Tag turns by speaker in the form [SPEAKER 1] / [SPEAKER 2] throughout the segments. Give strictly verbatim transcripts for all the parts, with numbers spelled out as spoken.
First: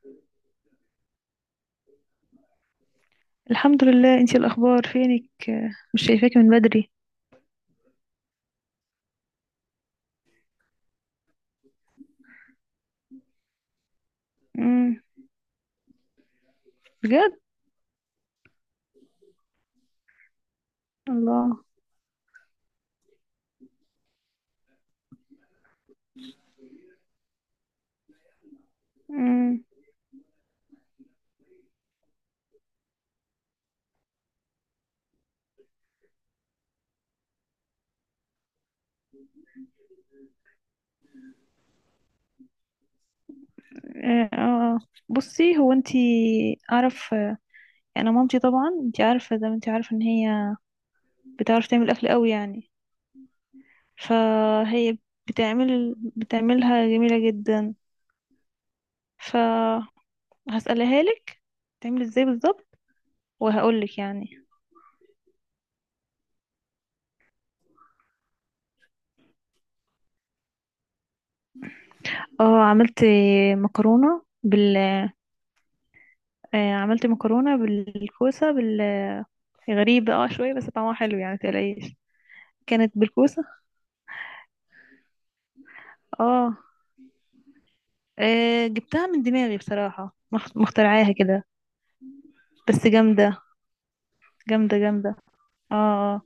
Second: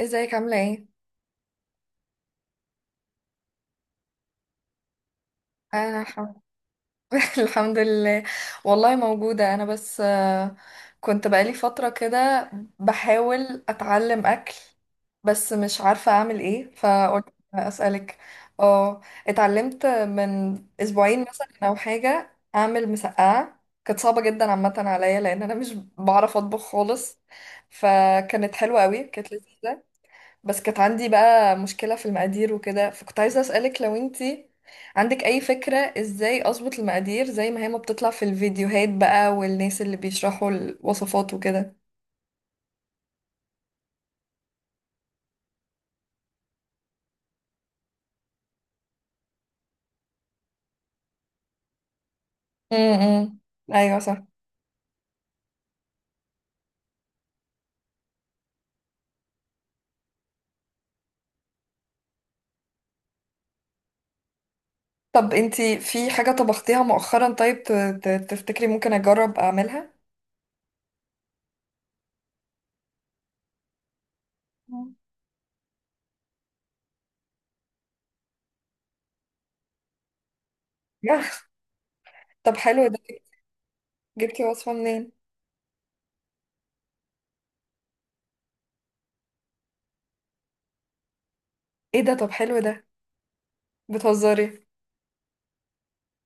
[SPEAKER 1] ازيك عاملة ايه؟
[SPEAKER 2] الحمد لله، انتي الاخبار؟ فينك، آه، مش
[SPEAKER 1] انا الحمد
[SPEAKER 2] شايفاكي من بدري.
[SPEAKER 1] الحمد لله. والله موجودة انا بس آه، كنت بقالي فترة كده بحاول اتعلم اكل.
[SPEAKER 2] امم.
[SPEAKER 1] بس مش عارفة اعمل ايه فقلت
[SPEAKER 2] بجد.
[SPEAKER 1] اسألك. اه، اتعلمت من اسبوعين مثلا
[SPEAKER 2] الله.
[SPEAKER 1] او حاجة اعمل مسقعة، كانت صعبة جدا عامة عليا لان انا مش بعرف اطبخ خالص. فكانت حلوة قوي، كانت
[SPEAKER 2] امم.
[SPEAKER 1] لذيذة. بس كانت عندي بقى مشكلة في المقادير وكده، فكنت عايزة أسألك لو انتي عندك أي فكرة ازاي أظبط المقادير زي ما هي، ما بتطلع في الفيديوهات بقى والناس اللي بيشرحوا الوصفات وكده.
[SPEAKER 2] اه. آه. بصي، هو انتي اعرف، آه، انا مامتي طبعا انتي عارفه، زي ما انتي عارفه ان هي بتعرف تعمل اكل قوي يعني.
[SPEAKER 1] امم، أيوة صح.
[SPEAKER 2] فهي بتعمل بتعملها جميله جدا. فهسألها لك تعمل ازاي بالظبط وهقول لك يعني.
[SPEAKER 1] طب انتي في حاجة طبختيها مؤخرا طيب ت- ت- تفتكري ممكن أجرب أعملها؟
[SPEAKER 2] اه، عملت مكرونه بال
[SPEAKER 1] مم.
[SPEAKER 2] آه، عملت مكرونه بالكوسه. غريبة اه شوية بس طعمها حلو يعني، متقلقيش.
[SPEAKER 1] طب حلو
[SPEAKER 2] كانت
[SPEAKER 1] ده.
[SPEAKER 2] بالكوسة.
[SPEAKER 1] جبتي وصفة منين؟
[SPEAKER 2] اه، آه، جبتها من دماغي بصراحة، مخ- مخترعاها كده.
[SPEAKER 1] ايه ده طب حلو
[SPEAKER 2] بس
[SPEAKER 1] ده.
[SPEAKER 2] جامدة،
[SPEAKER 1] بتهزري.
[SPEAKER 2] جامدة جامدة. اه آه.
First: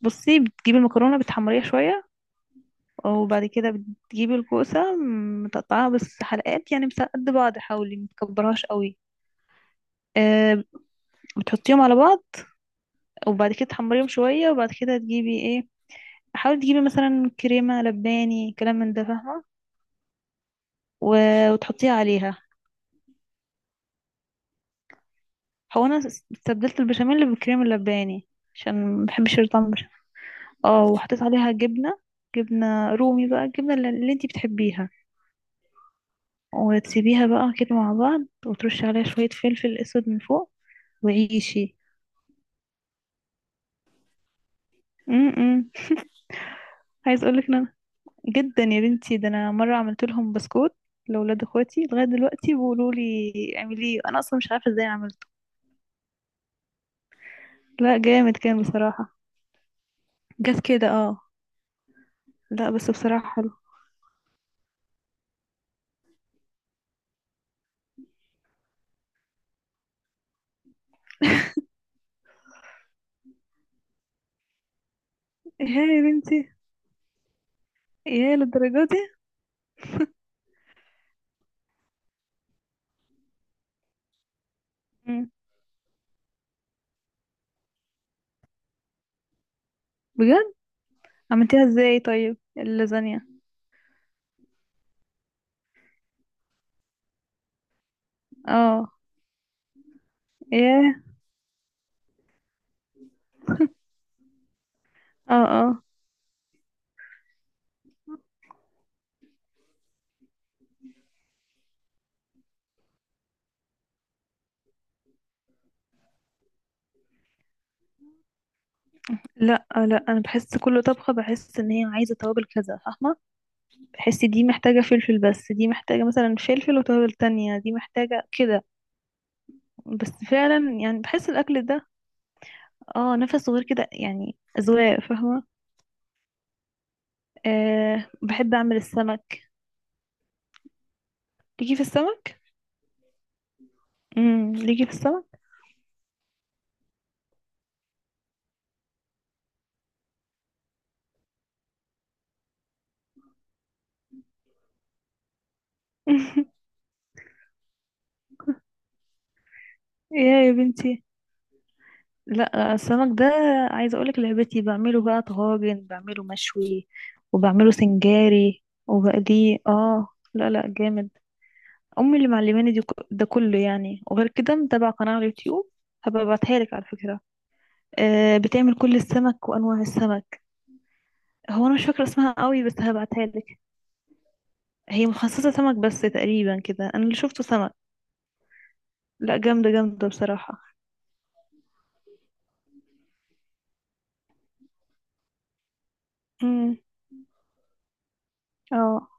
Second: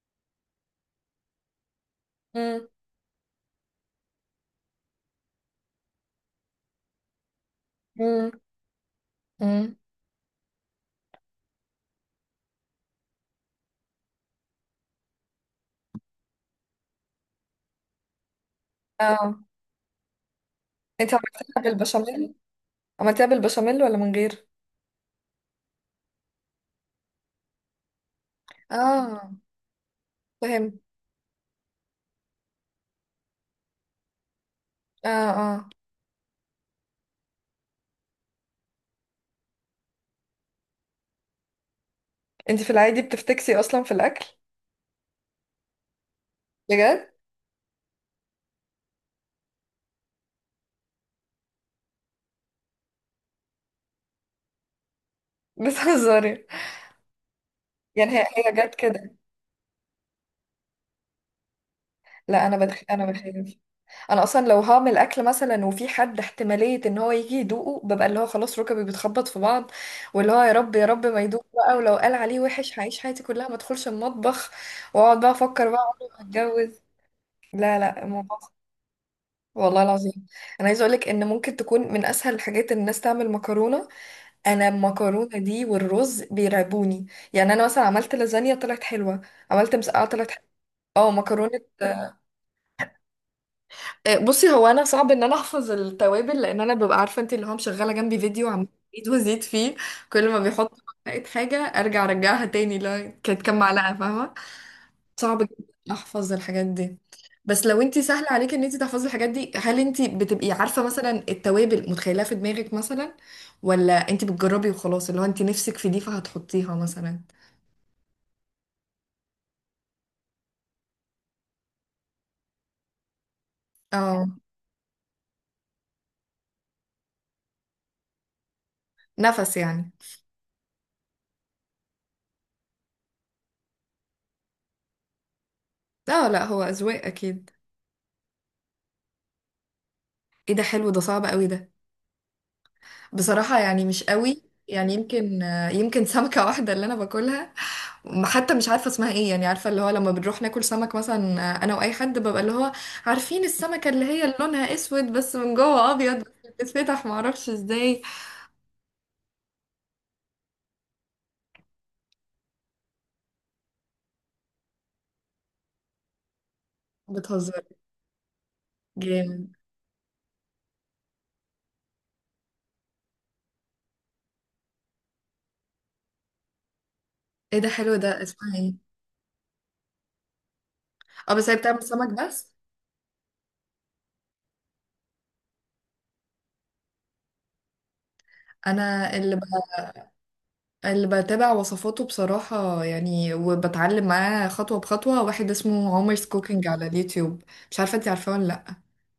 [SPEAKER 2] بصي، بتجيبي المكرونة بتحمريها شوية.
[SPEAKER 1] امم،
[SPEAKER 2] وبعد كده بتجيبي الكوسة، م، متقطعاها بس حلقات يعني، بس قد بعض، حاولي
[SPEAKER 1] امم،
[SPEAKER 2] متكبرهاش قوي.
[SPEAKER 1] امم.
[SPEAKER 2] آه، بتحطيهم على بعض وبعد كده تحمريهم شوية. وبعد كده تجيبي ايه، حاولي تجيبي مثلا كريمة لباني، كلام من ده،
[SPEAKER 1] اه،
[SPEAKER 2] فاهمة؟
[SPEAKER 1] انتي
[SPEAKER 2] و-
[SPEAKER 1] عملتيها
[SPEAKER 2] وتحطيها
[SPEAKER 1] بالبشاميل؟
[SPEAKER 2] عليها.
[SPEAKER 1] عملتيها بالبشاميل ولا من غير؟
[SPEAKER 2] هو انا استبدلت البشاميل بالكريم اللباني عشان ما
[SPEAKER 1] اه،
[SPEAKER 2] بحبش طعم البشاميل.
[SPEAKER 1] فاهم.
[SPEAKER 2] اه، وحطيت عليها جبنه، جبنه رومي بقى، الجبنه اللي اللي انتي بتحبيها.
[SPEAKER 1] اه اه.
[SPEAKER 2] وتسيبيها بقى كده مع بعض، وترشي عليها شويه فلفل اسود من فوق وعيشي.
[SPEAKER 1] انت في العادي بتفتكسي اصلا في الاكل؟
[SPEAKER 2] امم.
[SPEAKER 1] بجد؟
[SPEAKER 2] عايز اقولك ان انا جدا يا بنتي، ده انا مره عملت لهم بسكوت لاولاد اخواتي، لغايه دلوقتي بيقولوا لي اعمليه، انا اصلا مش عارفه ازاي عملته.
[SPEAKER 1] بتهزري.
[SPEAKER 2] لا،
[SPEAKER 1] يعني هي
[SPEAKER 2] جامد
[SPEAKER 1] هي
[SPEAKER 2] كان
[SPEAKER 1] جت
[SPEAKER 2] بصراحه.
[SPEAKER 1] كده.
[SPEAKER 2] جت كده اه.
[SPEAKER 1] لا، انا
[SPEAKER 2] لا
[SPEAKER 1] بدخ...
[SPEAKER 2] بس
[SPEAKER 1] انا
[SPEAKER 2] بصراحه حلو.
[SPEAKER 1] بخاف. انا اصلا لو هعمل اكل مثلا وفي حد احتماليه ان هو يجي يدوقه، ببقى اللي هو خلاص ركبي بتخبط في بعض، واللي هو يا رب يا رب ما يدوق بقى، ولو قال عليه وحش هعيش حياتي كلها ما ادخلش المطبخ، واقعد بقى
[SPEAKER 2] ايه
[SPEAKER 1] افكر بقى
[SPEAKER 2] يا
[SPEAKER 1] عمري ما
[SPEAKER 2] بنتي،
[SPEAKER 1] هتجوز. لا لا،
[SPEAKER 2] ايه
[SPEAKER 1] الموضوع صعب.
[SPEAKER 2] للدرجه دي؟
[SPEAKER 1] والله العظيم. انا عايزه اقولك ان ممكن تكون من اسهل الحاجات ان الناس تعمل مكرونه. انا
[SPEAKER 2] مم.
[SPEAKER 1] المكرونه دي والرز بيرعبوني. يعني انا مثلا عملت لازانيا طلعت حلوه، عملت مسقعه طلعت حلوه.
[SPEAKER 2] بجد.
[SPEAKER 1] اه، مكرونه.
[SPEAKER 2] عملتيها ازاي طيب اللازانيا؟
[SPEAKER 1] آه، بصي، هو انا صعب ان انا احفظ التوابل، لان انا ببقى عارفه انت اللي هو مشغله جنبي فيديو، عم
[SPEAKER 2] اه.
[SPEAKER 1] ازيد وازيد فيه. كل ما بيحط
[SPEAKER 2] ايه.
[SPEAKER 1] معلقه حاجه ارجع ارجعها تاني، لا كانت كام معلقه فاهمه. صعب
[SPEAKER 2] اه
[SPEAKER 1] جدا
[SPEAKER 2] اه.
[SPEAKER 1] احفظ الحاجات دي. بس لو انت سهل عليك ان انت تحفظي الحاجات دي، هل انت بتبقي عارفه مثلا التوابل متخيلها في دماغك مثلا، ولا انت بتجربي وخلاص اللي هو انت نفسك في دي فهتحطيها مثلا.
[SPEAKER 2] لا لا، انا بحس كل طبخه بحس ان هي عايزه توابل كذا، فاهمه؟ بحس
[SPEAKER 1] اه،
[SPEAKER 2] دي محتاجه فلفل، بس دي محتاجه مثلا فلفل وتوابل تانية، دي محتاجه كده.
[SPEAKER 1] نفس يعني.
[SPEAKER 2] بس فعلا يعني بحس الاكل ده، اه، نفس صغير كده يعني، اذواق، فاهمه؟
[SPEAKER 1] اه، لا هو اذواق اكيد.
[SPEAKER 2] آه، بحب اعمل السمك.
[SPEAKER 1] ايه ده حلو ده، صعب قوي ده.
[SPEAKER 2] ليكي في السمك؟
[SPEAKER 1] بصراحة يعني مش قوي.
[SPEAKER 2] امم، ليكي في
[SPEAKER 1] يعني
[SPEAKER 2] السمك؟
[SPEAKER 1] يمكن يمكن سمكة واحدة اللي أنا باكلها. ما- حتى مش عارفة اسمها إيه. يعني عارفة اللي هو لما بنروح ناكل سمك مثلا، أنا وأي حد ببقى اللي هو عارفين السمكة اللي هي اللي لونها أسود بس من جوه أبيض بس بتتفتح معرفش إزاي.
[SPEAKER 2] ايه يا بنتي، لا السمك ده عايزه اقولك لعبتي، بعمله بقى طواجن، بعمله مشوي
[SPEAKER 1] بتهزر؟
[SPEAKER 2] وبعمله سنجاري
[SPEAKER 1] جامد.
[SPEAKER 2] وبقليه. اه. لا لا جامد. امي اللي معلماني دي، ك- ده كله يعني. وغير كده متابعه قناه على اليوتيوب، هبقى ابعتها لك على فكره.
[SPEAKER 1] إيه ده حلو ده،
[SPEAKER 2] آه،
[SPEAKER 1] اسمها
[SPEAKER 2] بتعمل
[SPEAKER 1] إيه؟
[SPEAKER 2] كل السمك وانواع السمك.
[SPEAKER 1] أه بس هي
[SPEAKER 2] هو انا
[SPEAKER 1] بتعمل
[SPEAKER 2] مش فاكره
[SPEAKER 1] سمك
[SPEAKER 2] اسمها
[SPEAKER 1] بس؟
[SPEAKER 2] قوي بس هبعتها لك. هي مخصصه سمك بس تقريبا كده، انا اللي شفته سمك.
[SPEAKER 1] أنا اللي
[SPEAKER 2] لا،
[SPEAKER 1] ب...
[SPEAKER 2] جامده جامده بصراحه.
[SPEAKER 1] اللي بتابع وصفاته بصراحة يعني وبتعلم معاه خطوة بخطوة، واحد اسمه عمر's كوكينج
[SPEAKER 2] امم.
[SPEAKER 1] على اليوتيوب. مش عارفة انتي عارفاه ولا لأ.
[SPEAKER 2] اه،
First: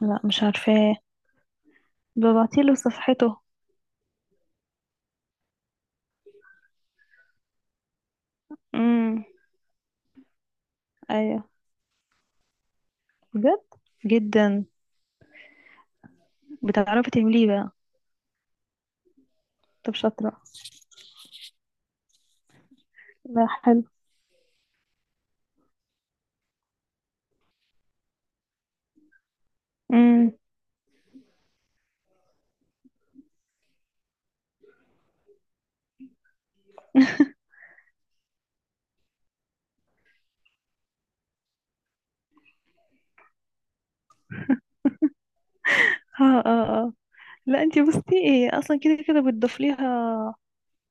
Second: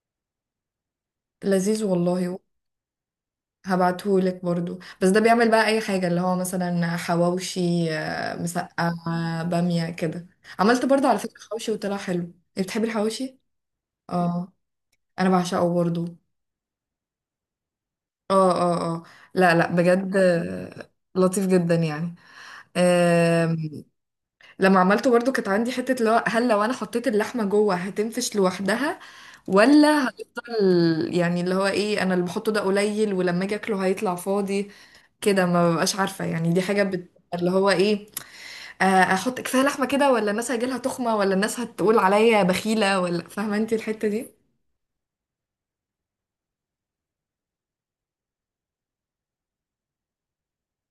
[SPEAKER 2] لا مش عارفاه.
[SPEAKER 1] لذيذ والله.
[SPEAKER 2] ببعتيله صفحته.
[SPEAKER 1] هبعتهولك برضو. بس ده بيعمل بقى اي حاجة، اللي هو مثلا حواوشي، آه،
[SPEAKER 2] امم.
[SPEAKER 1] مسقعة، بامية كده. عملت برضو على فكرة
[SPEAKER 2] ايوه،
[SPEAKER 1] حواوشي وطلع حلو، إيه، بتحبي الحواوشي؟
[SPEAKER 2] بجد،
[SPEAKER 1] اه،
[SPEAKER 2] جدا.
[SPEAKER 1] انا بعشقه برضو.
[SPEAKER 2] بتعرفي تعمليه بقى؟
[SPEAKER 1] اه اه اه. لا لا
[SPEAKER 2] طب
[SPEAKER 1] بجد،
[SPEAKER 2] شاطرة.
[SPEAKER 1] آه، لطيف جدا يعني.
[SPEAKER 2] لا
[SPEAKER 1] آه،
[SPEAKER 2] حلو.
[SPEAKER 1] لما عملته برضو كانت عندي حتة اللي هو هل لو انا حطيت اللحمة جوه هتنفش لوحدها، ولا
[SPEAKER 2] امم.
[SPEAKER 1] هتفضل يعني اللي هو ايه انا اللي بحطه ده قليل ولما اجي اكله هيطلع فاضي كده. ما ببقاش عارفة يعني دي حاجة بت... اللي هو ايه، آه، احط كفاية لحمة كده، ولا الناس هيجيلها تخمة، ولا الناس هتقول عليا بخيلة، ولا فاهمة انت الحتة دي.
[SPEAKER 2] اه اه اه. لا انتي بصي، ايه اصلا كده كده بتضيف ليها،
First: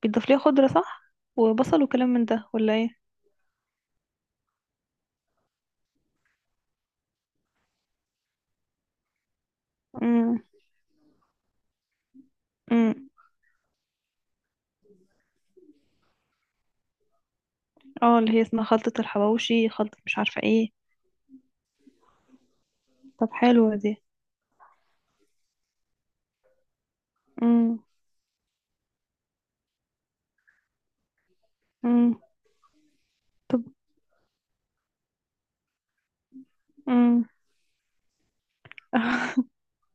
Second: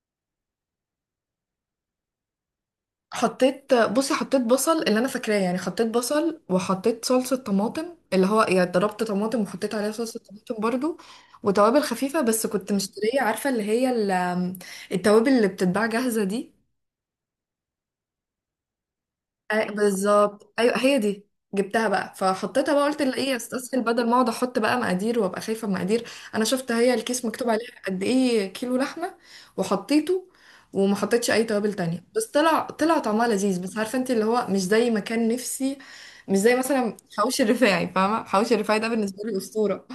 [SPEAKER 2] بتضيف ليها خضرة، صح؟ وبصل وكلام من ده، ولا ايه؟
[SPEAKER 1] حطيت، بصي حطيت بصل اللي انا فاكراه، يعني حطيت بصل وحطيت صلصة طماطم، اللي هو يعني ضربت طماطم وحطيت عليها صلصة
[SPEAKER 2] امم.
[SPEAKER 1] طماطم برضو، وتوابل خفيفة. بس كنت
[SPEAKER 2] امم.
[SPEAKER 1] مشترية عارفة اللي هي ال- التوابل اللي بتتباع جاهزة دي.
[SPEAKER 2] اه، اللي هي اسمها خلطة الحواوشي،
[SPEAKER 1] أي-
[SPEAKER 2] خلطة مش عارفة
[SPEAKER 1] بالظبط،
[SPEAKER 2] ايه.
[SPEAKER 1] ايوه هي دي. جبتها بقى فحطيتها بقى، قلت لا
[SPEAKER 2] طب
[SPEAKER 1] ايه
[SPEAKER 2] حلوة
[SPEAKER 1] استسهل
[SPEAKER 2] دي.
[SPEAKER 1] بدل ما اقعد احط بقى مقادير وابقى خايفه من مقادير. انا شفت هي الكيس مكتوب عليها
[SPEAKER 2] امم.
[SPEAKER 1] قد ايه كيلو لحمه، وحطيته. وما حطيتش اي توابل تانية،
[SPEAKER 2] امم.
[SPEAKER 1] بس طلع طلع طعمها
[SPEAKER 2] طب.
[SPEAKER 1] لذيذ. بس عارفه انت اللي هو مش زي ما كان نفسي، مش زي مثلا
[SPEAKER 2] امم.
[SPEAKER 1] حواوشي الرفاعي، فاهمه حواوشي الرفاعي ده بالنسبه لي اسطوره.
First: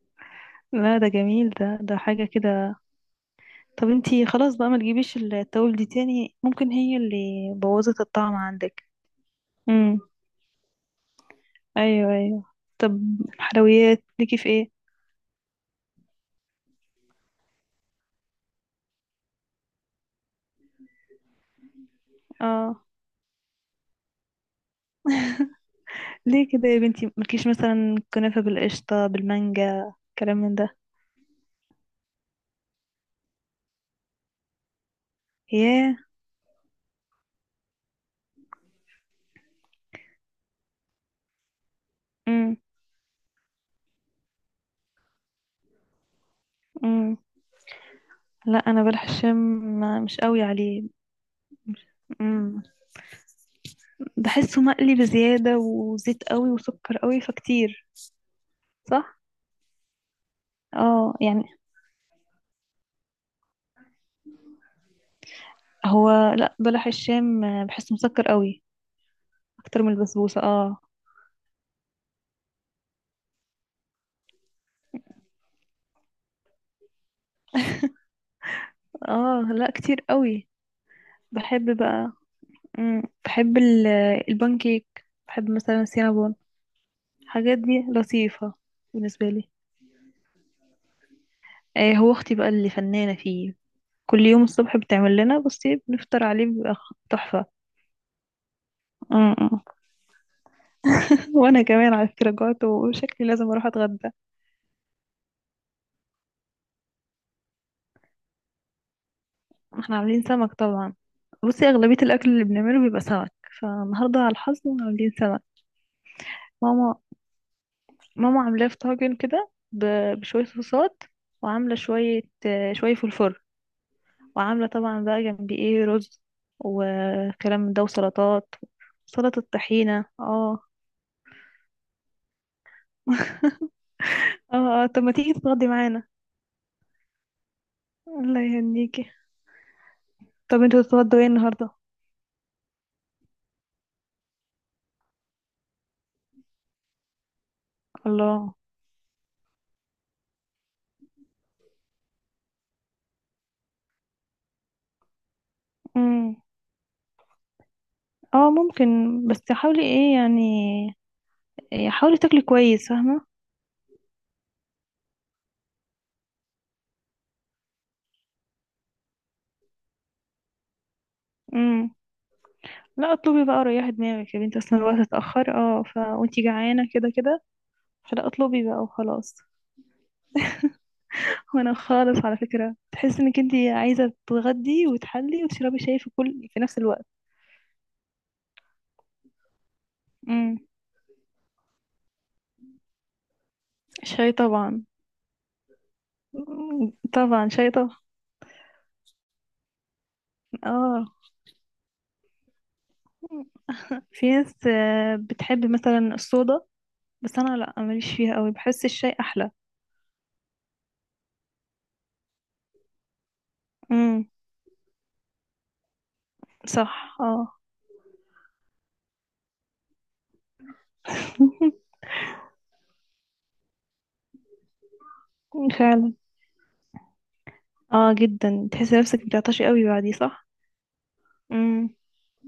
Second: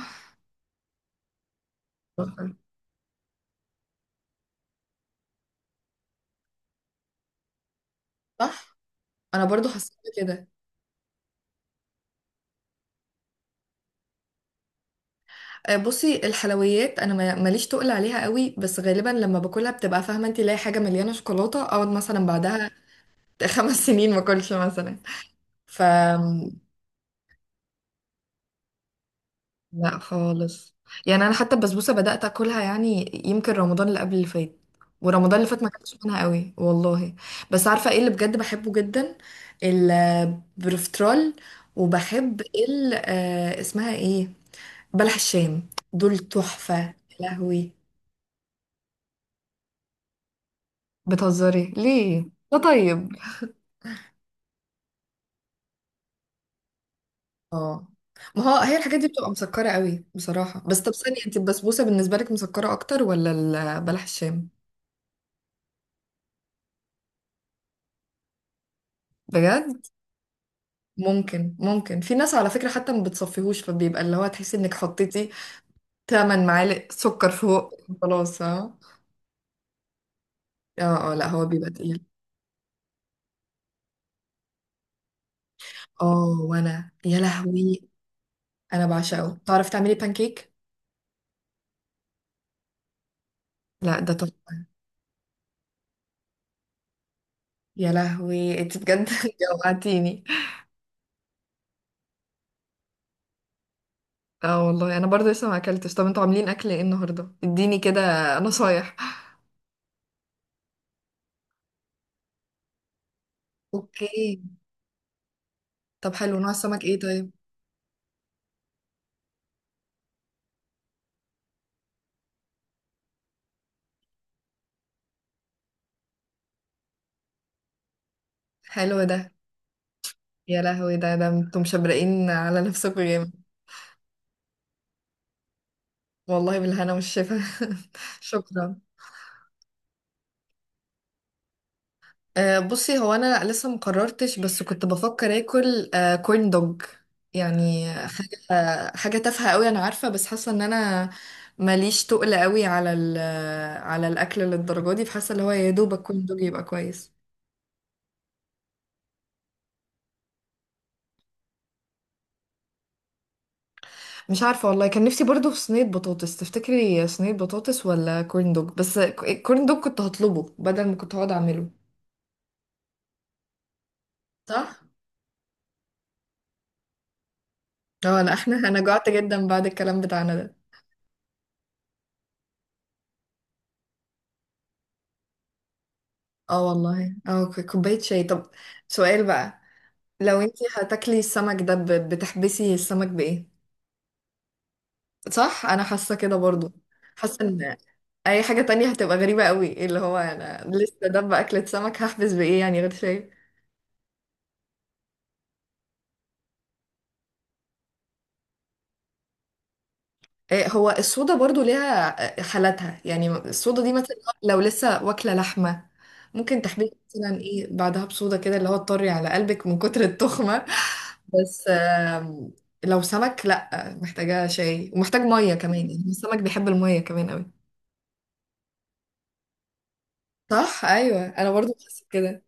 [SPEAKER 2] لا ده جميل، ده ده حاجة كده. طب انتي خلاص بقى ما تجيبيش التوابل دي تاني، ممكن هي اللي بوظت الطعم
[SPEAKER 1] صح،
[SPEAKER 2] عندك.
[SPEAKER 1] انا برضو حسيت كده.
[SPEAKER 2] ايوه ايوه. طب، حلويات ليكي في ايه؟
[SPEAKER 1] آه، بصي الحلويات انا ما- ماليش تقل عليها قوي. بس غالبا لما باكلها بتبقى فاهمه انت لاقي حاجه مليانه شوكولاته، اقعد مثلا بعدها
[SPEAKER 2] اه.
[SPEAKER 1] خمس سنين ما اكلش مثلا. ف،
[SPEAKER 2] ليه كده يا بنتي؟ مالكيش مثلا كنافة بالقشطة بالمانجا،
[SPEAKER 1] لا
[SPEAKER 2] كلام من ده.
[SPEAKER 1] خالص. يعني انا حتى البسبوسه بدات اكلها يعني يمكن رمضان اللي قبل اللي فات، ورمضان اللي فات ما
[SPEAKER 2] ياه.
[SPEAKER 1] كانتش منها قوي والله. بس عارفه ايه اللي بجد بحبه جدا؟ البروفترول. وبحب
[SPEAKER 2] امم.
[SPEAKER 1] ال، آه، اسمها ايه، بلح الشام، دول تحفه يا
[SPEAKER 2] امم.
[SPEAKER 1] لهوي.
[SPEAKER 2] لا انا بلح الشام ما- مش قوي عليه.
[SPEAKER 1] بتهزري ليه، ده
[SPEAKER 2] امم.
[SPEAKER 1] طيب.
[SPEAKER 2] بحسه مقلي بزيادة، وزيت قوي وسكر قوي فكتير.
[SPEAKER 1] اه، ما هو هي الحاجات دي
[SPEAKER 2] صح.
[SPEAKER 1] بتبقى مسكرة قوي بصراحة. بس طب
[SPEAKER 2] اه،
[SPEAKER 1] ثانية، انت
[SPEAKER 2] يعني
[SPEAKER 1] البسبوسة بالنسبة لك مسكرة اكتر، ولا ال- بلح الشام؟
[SPEAKER 2] هو، لا بلح الشام بحسه مسكر قوي اكتر
[SPEAKER 1] بجد.
[SPEAKER 2] من البسبوسة. اه.
[SPEAKER 1] ممكن ممكن في ناس على فكرة حتى ما بتصفيهوش، فبيبقى اللي هو تحسي انك حطيتي ثمانية معالق سكر فوق. خلاص اه.
[SPEAKER 2] اه لا كتير قوي.
[SPEAKER 1] اه اه، لا هو بيبقى
[SPEAKER 2] بحب
[SPEAKER 1] تقيل.
[SPEAKER 2] بقى، مم، بحب ال- البانكيك، بحب مثلا
[SPEAKER 1] اه
[SPEAKER 2] السينابون،
[SPEAKER 1] وانا يا
[SPEAKER 2] الحاجات دي
[SPEAKER 1] لهوي،
[SPEAKER 2] لطيفة
[SPEAKER 1] انا
[SPEAKER 2] بالنسبة
[SPEAKER 1] بعشقه.
[SPEAKER 2] لي.
[SPEAKER 1] تعرفي تعملي بانكيك؟
[SPEAKER 2] آه، هو اختي بقى اللي فنانة فيه.
[SPEAKER 1] لا ده
[SPEAKER 2] كل
[SPEAKER 1] طب.
[SPEAKER 2] يوم الصبح بتعمل لنا، بصي بنفطر عليه، بيبقى خ- تحفة.
[SPEAKER 1] يا لهوي، انت بجد
[SPEAKER 2] مم.
[SPEAKER 1] جوعتيني.
[SPEAKER 2] وانا كمان على فكرة جوعت، وشكلي لازم اروح اتغدى.
[SPEAKER 1] اه والله، انا برضه لسه ما اكلتش. طب انتوا عاملين اكل ايه النهارده، اديني كده نصايح.
[SPEAKER 2] احنا عاملين سمك طبعا. بصي اغلبية الاكل اللي بنعمله بيبقى سمك، فالنهاردة على
[SPEAKER 1] اوكي.
[SPEAKER 2] الحظ عاملين سمك.
[SPEAKER 1] طب حلو، نوع السمك ايه
[SPEAKER 2] ماما،
[SPEAKER 1] طيب؟
[SPEAKER 2] ماما عاملاه في طاجن كده، ب- بشوية صوصات. وعاملة شوية آه، شوية فلفل. وعاملة طبعا بقى جنبي ايه، رز وكلام من ده وسلطات،
[SPEAKER 1] حلو ده.
[SPEAKER 2] سلطة طحينة. اه.
[SPEAKER 1] يا لهوي ده ده انتوا مشبرقين على نفسكم جامد.
[SPEAKER 2] اه اه، طب ما تيجي تتغدي معانا.
[SPEAKER 1] والله بالهنا والشفا.
[SPEAKER 2] الله
[SPEAKER 1] شكرا.
[SPEAKER 2] يهنيكي. طب انتوا تتغدوا ايه النهاردة؟
[SPEAKER 1] أه بصي، هو انا لسه مقررتش، بس كنت بفكر اكل أه كورن دوج. يعني حاجه،
[SPEAKER 2] الله.
[SPEAKER 1] آه، حاجه تافهه قوي انا عارفه، بس حاسه ان انا ماليش تقل قوي على ال- على الاكل للدرجه دي، فحاسه اللي هو يا دوبك كورن
[SPEAKER 2] امم.
[SPEAKER 1] دوج يبقى كويس.
[SPEAKER 2] اه ممكن، بس حاولي ايه يعني، إيه، حاولي تاكلي كويس، فاهمة؟
[SPEAKER 1] مش عارفة والله، كان نفسي برضو في صينية بطاطس. تفتكري صينية بطاطس ولا كورن دوج؟ بس الكورن دوج كنت هطلبه بدل ما كنت هقعد اعمله.
[SPEAKER 2] امم. لا اطلبي بقى، ريحي دماغك يا بنتي،
[SPEAKER 1] صح؟
[SPEAKER 2] اصلا الوقت اتأخر، اه ف، وانتي جعانة كده كده.
[SPEAKER 1] اه
[SPEAKER 2] فلا
[SPEAKER 1] لا احنا،
[SPEAKER 2] اطلبي
[SPEAKER 1] انا
[SPEAKER 2] بقى
[SPEAKER 1] جوعت
[SPEAKER 2] وخلاص.
[SPEAKER 1] جدا بعد الكلام بتاعنا ده.
[SPEAKER 2] وانا خالص على فكرة تحس انك انتي عايزة تتغدي وتحلي وتشربي شاي في كل في
[SPEAKER 1] اه
[SPEAKER 2] نفس الوقت.
[SPEAKER 1] والله اه، ك- كوباية شاي. طب سؤال بقى، لو
[SPEAKER 2] امم.
[SPEAKER 1] انتي هتاكلي السمك ده ب- بتحبسي السمك بايه؟
[SPEAKER 2] شاي طبعا.
[SPEAKER 1] صح انا حاسة كده برضو.
[SPEAKER 2] مم،
[SPEAKER 1] حاسة
[SPEAKER 2] طبعا شاي
[SPEAKER 1] ان
[SPEAKER 2] طبعا.
[SPEAKER 1] اي حاجة تانية هتبقى غريبة قوي، اللي هو انا لسه
[SPEAKER 2] اه،
[SPEAKER 1] ده اكلة سمك هحبس بايه يعني غير شاي.
[SPEAKER 2] في ناس آه، بتحب مثلا الصودا. بس انا لا، ماليش فيها قوي، بحس الشاي احلى.
[SPEAKER 1] آه، هو الصودا برضو ليها آه، حالاتها. يعني الصودا دي مثلا
[SPEAKER 2] امم.
[SPEAKER 1] لو لسه واكلة لحمة ممكن تحبيها
[SPEAKER 2] صح
[SPEAKER 1] مثلا
[SPEAKER 2] اه.
[SPEAKER 1] ايه بعدها بصودا كده اللي هو تطري على قلبك من كتر التخمة. بس آم، لو سمك لا، محتاجة شاي ومحتاج مية كمان، يعني
[SPEAKER 2] فعلا،
[SPEAKER 1] السمك بيحب المية كمان قوي.
[SPEAKER 2] اه جدا، تحس نفسك بتعطشي قوي بعديه، صح؟
[SPEAKER 1] صح، ايوه انا برضو
[SPEAKER 2] امم.
[SPEAKER 1] بحس كده.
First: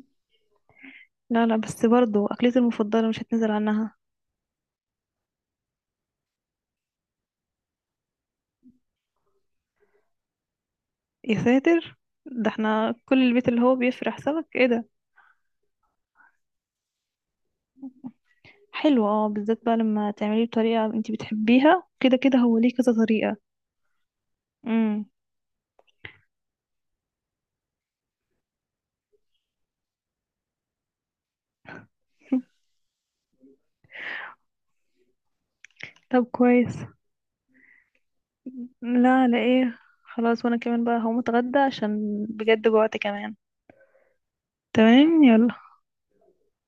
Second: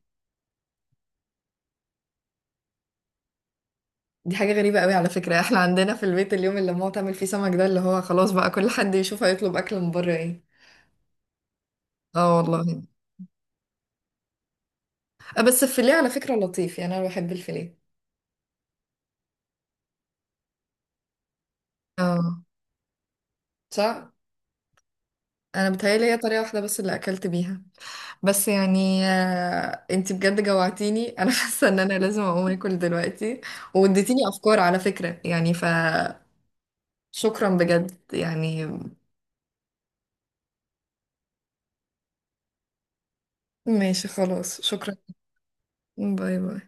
[SPEAKER 2] لا لا بس برضو اكلتي المفضله مش هتنزل عنها.
[SPEAKER 1] دي حاجة غريبة قوي على فكرة، احنا عندنا في البيت اليوم اللي ماما تعمل فيه سمك ده اللي هو خلاص بقى كل حد يشوف هيطلب اكل من بره ايه.
[SPEAKER 2] يا ساتر،
[SPEAKER 1] اه
[SPEAKER 2] ده
[SPEAKER 1] والله.
[SPEAKER 2] احنا كل البيت اللي هو بيفرح سمك، ايه ده؟
[SPEAKER 1] آه، بس الفيليه على فكرة لطيف يعني، انا بحب الفيليه.
[SPEAKER 2] حلو اه، بالذات بقى لما تعمليه بطريقه انت بتحبيها، كده كده
[SPEAKER 1] اه،
[SPEAKER 2] هو ليه كذا طريقه.
[SPEAKER 1] صح.
[SPEAKER 2] امم.
[SPEAKER 1] انا بتهيالي هي طريقه واحده بس اللي اكلت بيها. بس يعني آه، انتي بجد جوعتيني انا حاسه ان انا لازم اقوم اكل دلوقتي، واديتيني افكار على فكره يعني. ف،
[SPEAKER 2] طب كويس.
[SPEAKER 1] شكرا بجد يعني.
[SPEAKER 2] لا لا ايه خلاص، وانا كمان بقى هقوم اتغدى عشان بجد جوعت كمان.
[SPEAKER 1] ماشي خلاص، شكرا.
[SPEAKER 2] تمام، يلا.
[SPEAKER 1] باي باي.